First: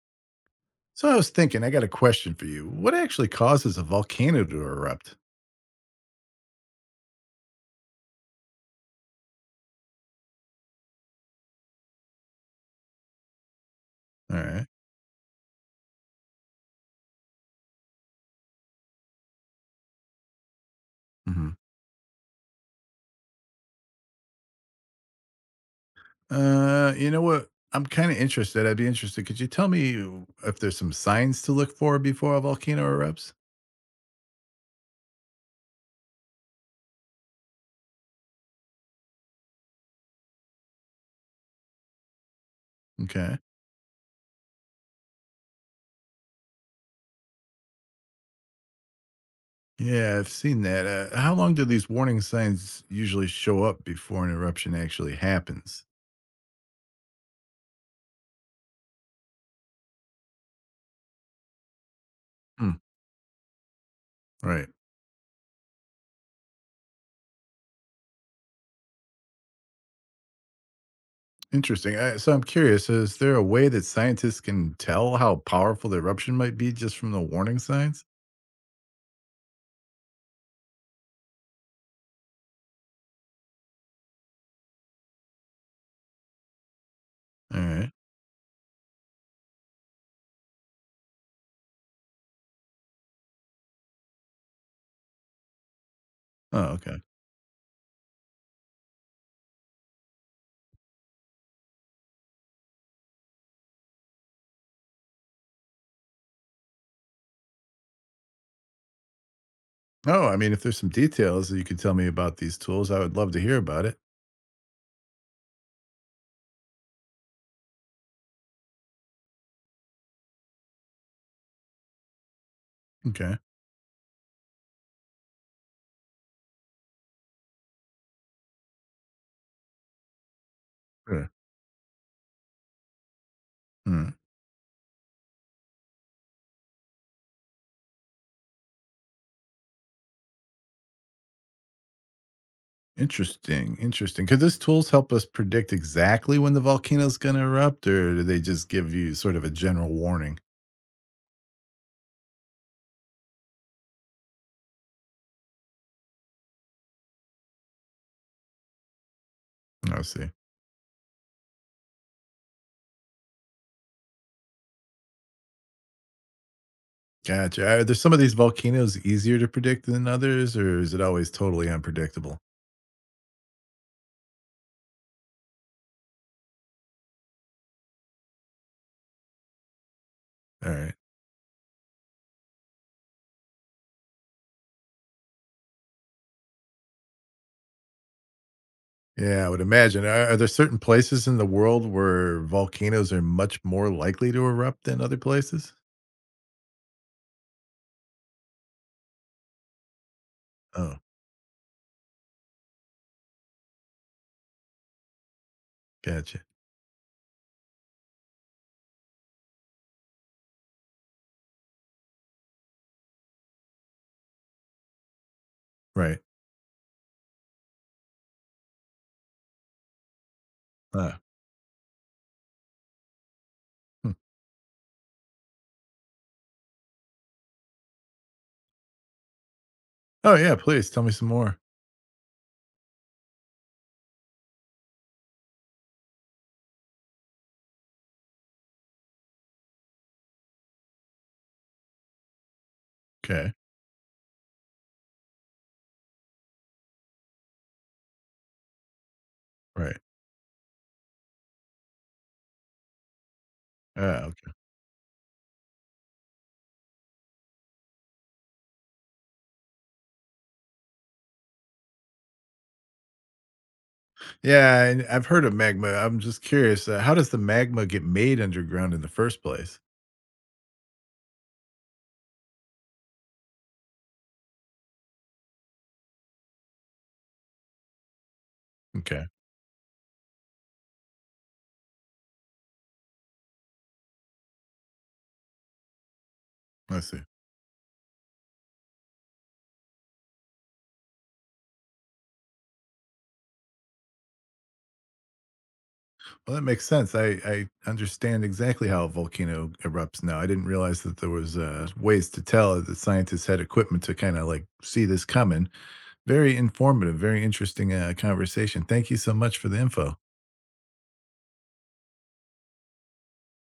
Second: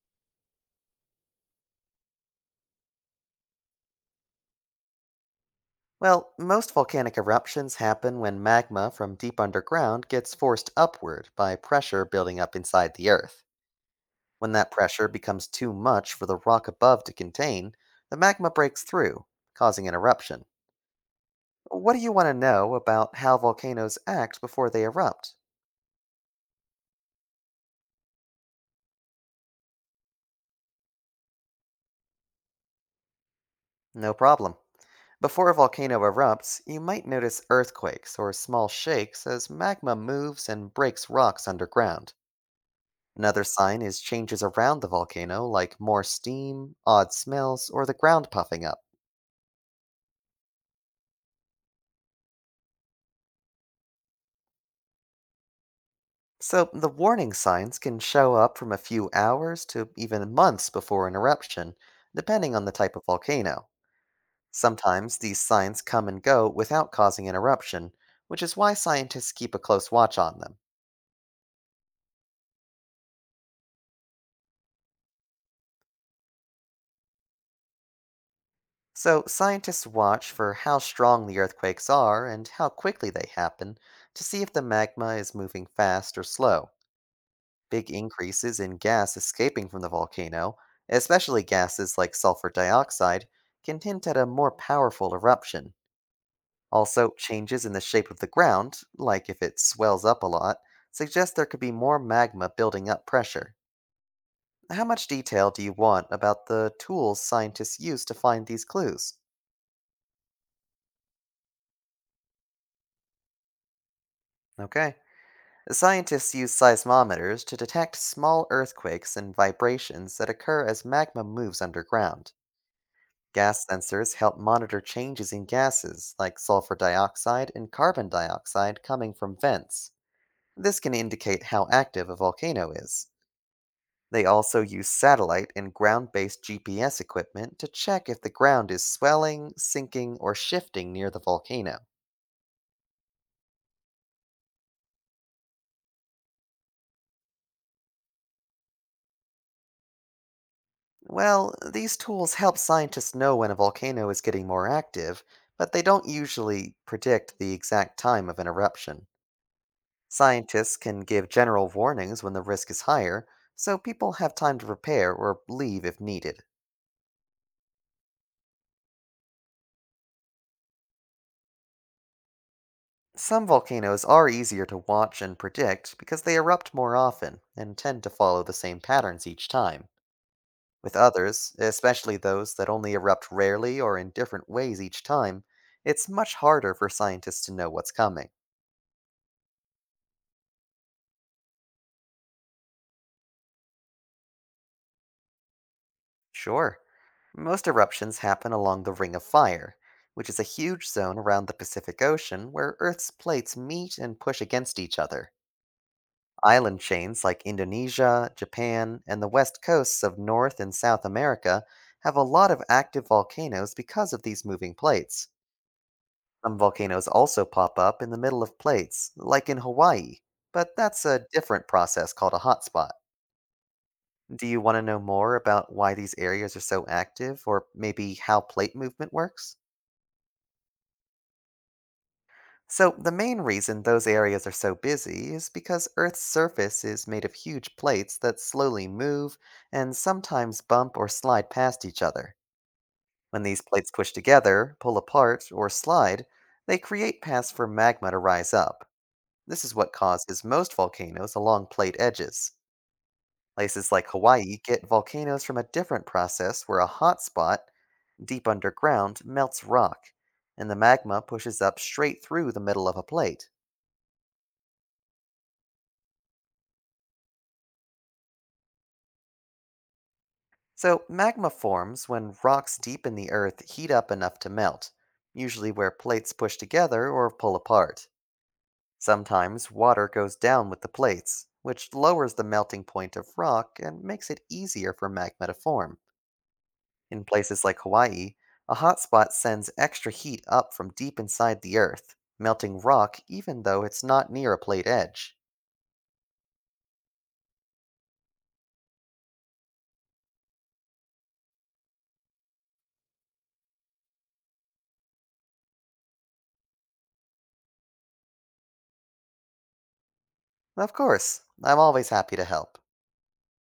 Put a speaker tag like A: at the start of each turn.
A: So I was thinking, I got a question for you. What actually causes a volcano to erupt?
B: Well, most volcanic eruptions happen when magma from deep underground gets forced upward by pressure building up inside the Earth.
A: All
B: When
A: right.
B: that pressure becomes too much for the rock above to contain, the magma breaks through, causing an eruption.
A: hmm
B: What do you want to know about how volcanoes act before they erupt?
A: You know what? I'm kind of interested. I'd be interested. Could you tell me if there's some signs to look for before a volcano erupts?
B: No problem. Before a volcano erupts, you might notice earthquakes or small shakes as magma moves and breaks rocks underground.
A: Okay.
B: Another sign is changes around the volcano, like more steam, odd smells, or the ground puffing up.
A: Yeah, I've seen that. How long do these warning signs usually show up before an eruption actually happens?
B: So the warning signs can show up from a few hours to even months before an eruption, depending on
A: Hmm.
B: the type of volcano.
A: Right.
B: Sometimes these signs come and go without causing an eruption, which is why scientists keep a close watch on them.
A: Interesting. So I'm curious, is there a way that scientists can tell how powerful the eruption might be just from the warning signs?
B: So scientists watch for how strong the earthquakes are and how quickly they happen to see if the magma is moving fast or slow.
A: All
B: Big
A: right.
B: increases in gas escaping from the volcano, especially gases like sulfur dioxide, can hint at a more powerful eruption.
A: Oh, okay.
B: Also, changes in the shape of the ground, like if it swells up a lot, suggest there could be more magma building up pressure. How much detail do you want about the tools scientists use to find these clues?
A: No, I mean, if there's some details that you could tell me about these tools, I would love to hear about it.
B: Okay. Scientists use seismometers to detect small earthquakes and vibrations that occur as magma moves underground.
A: Okay.
B: Gas sensors help monitor changes in gases like sulfur dioxide and carbon dioxide coming from vents. This can
A: Sure.
B: indicate how active a volcano is.
A: Hmm.
B: They also use satellite and ground based GPS equipment to check if the ground is swelling, sinking, or shifting near the volcano.
A: Interesting. Interesting. Could these tools help us predict exactly when the volcano's going to erupt, or do they just give you sort of a general warning?
B: Well, these tools help scientists know when a volcano is getting more active, but they don't usually predict the exact time of an eruption.
A: Oh, I see.
B: Scientists can give general warnings when the risk is higher, so people have time to prepare or leave if needed.
A: Gotcha. Are there some of these volcanoes easier to predict than others, or is it always totally unpredictable?
B: Some volcanoes are easier to watch and predict because they erupt more often and tend to follow the same patterns each time.
A: All
B: With
A: right.
B: others, especially those that only erupt rarely or in different ways each time, it's much harder for scientists to know what's coming.
A: Yeah, I would imagine. Are there certain places in the world where volcanoes are much more likely to erupt than other places?
B: Sure. Most eruptions happen along the Ring of Fire, which is a huge
A: Oh,
B: zone around the Pacific Ocean where Earth's plates meet and push against each other.
A: gotcha.
B: Island chains like Indonesia, Japan, and the west coasts of North and South America have a lot of active volcanoes because of these moving plates.
A: Right.
B: Some volcanoes also pop up in the middle of plates, like in Hawaii, but that's
A: Ah.
B: a different process called a hotspot. Do you want to know more about why these areas are so active, or maybe how plate movement works?
A: Oh, yeah, please tell me some more.
B: So, the main reason those areas are so busy is because Earth's surface is made of huge plates that slowly move and sometimes bump or slide past each other. When
A: Okay,
B: these plates push together, pull apart, or slide, they create paths for magma to rise up. This is what
A: right.
B: causes most volcanoes along plate edges. Places like
A: Ah, okay.
B: Hawaii get volcanoes from a different process where a hot spot deep underground melts rock, and the magma pushes up straight through the middle of a plate.
A: Yeah, and I've heard of magma. I'm just curious, how does the magma get made underground in the first place?
B: So, magma forms when rocks deep in the earth heat up enough to melt, usually where plates push together or pull apart.
A: Okay,
B: Sometimes water goes down with the plates, which lowers the melting point of rock and makes it easier for magma to form.
A: I see.
B: In places like Hawaii, a hotspot sends extra heat up from deep inside the earth, melting rock even though it's not near a plate edge.
A: Well, that makes sense. I understand exactly how a volcano erupts now. I didn't realize that there was ways to tell that scientists had equipment to kind of like see this coming. Very informative, very interesting conversation. Thank you so much for the info.
B: Of course, I'm always happy to help.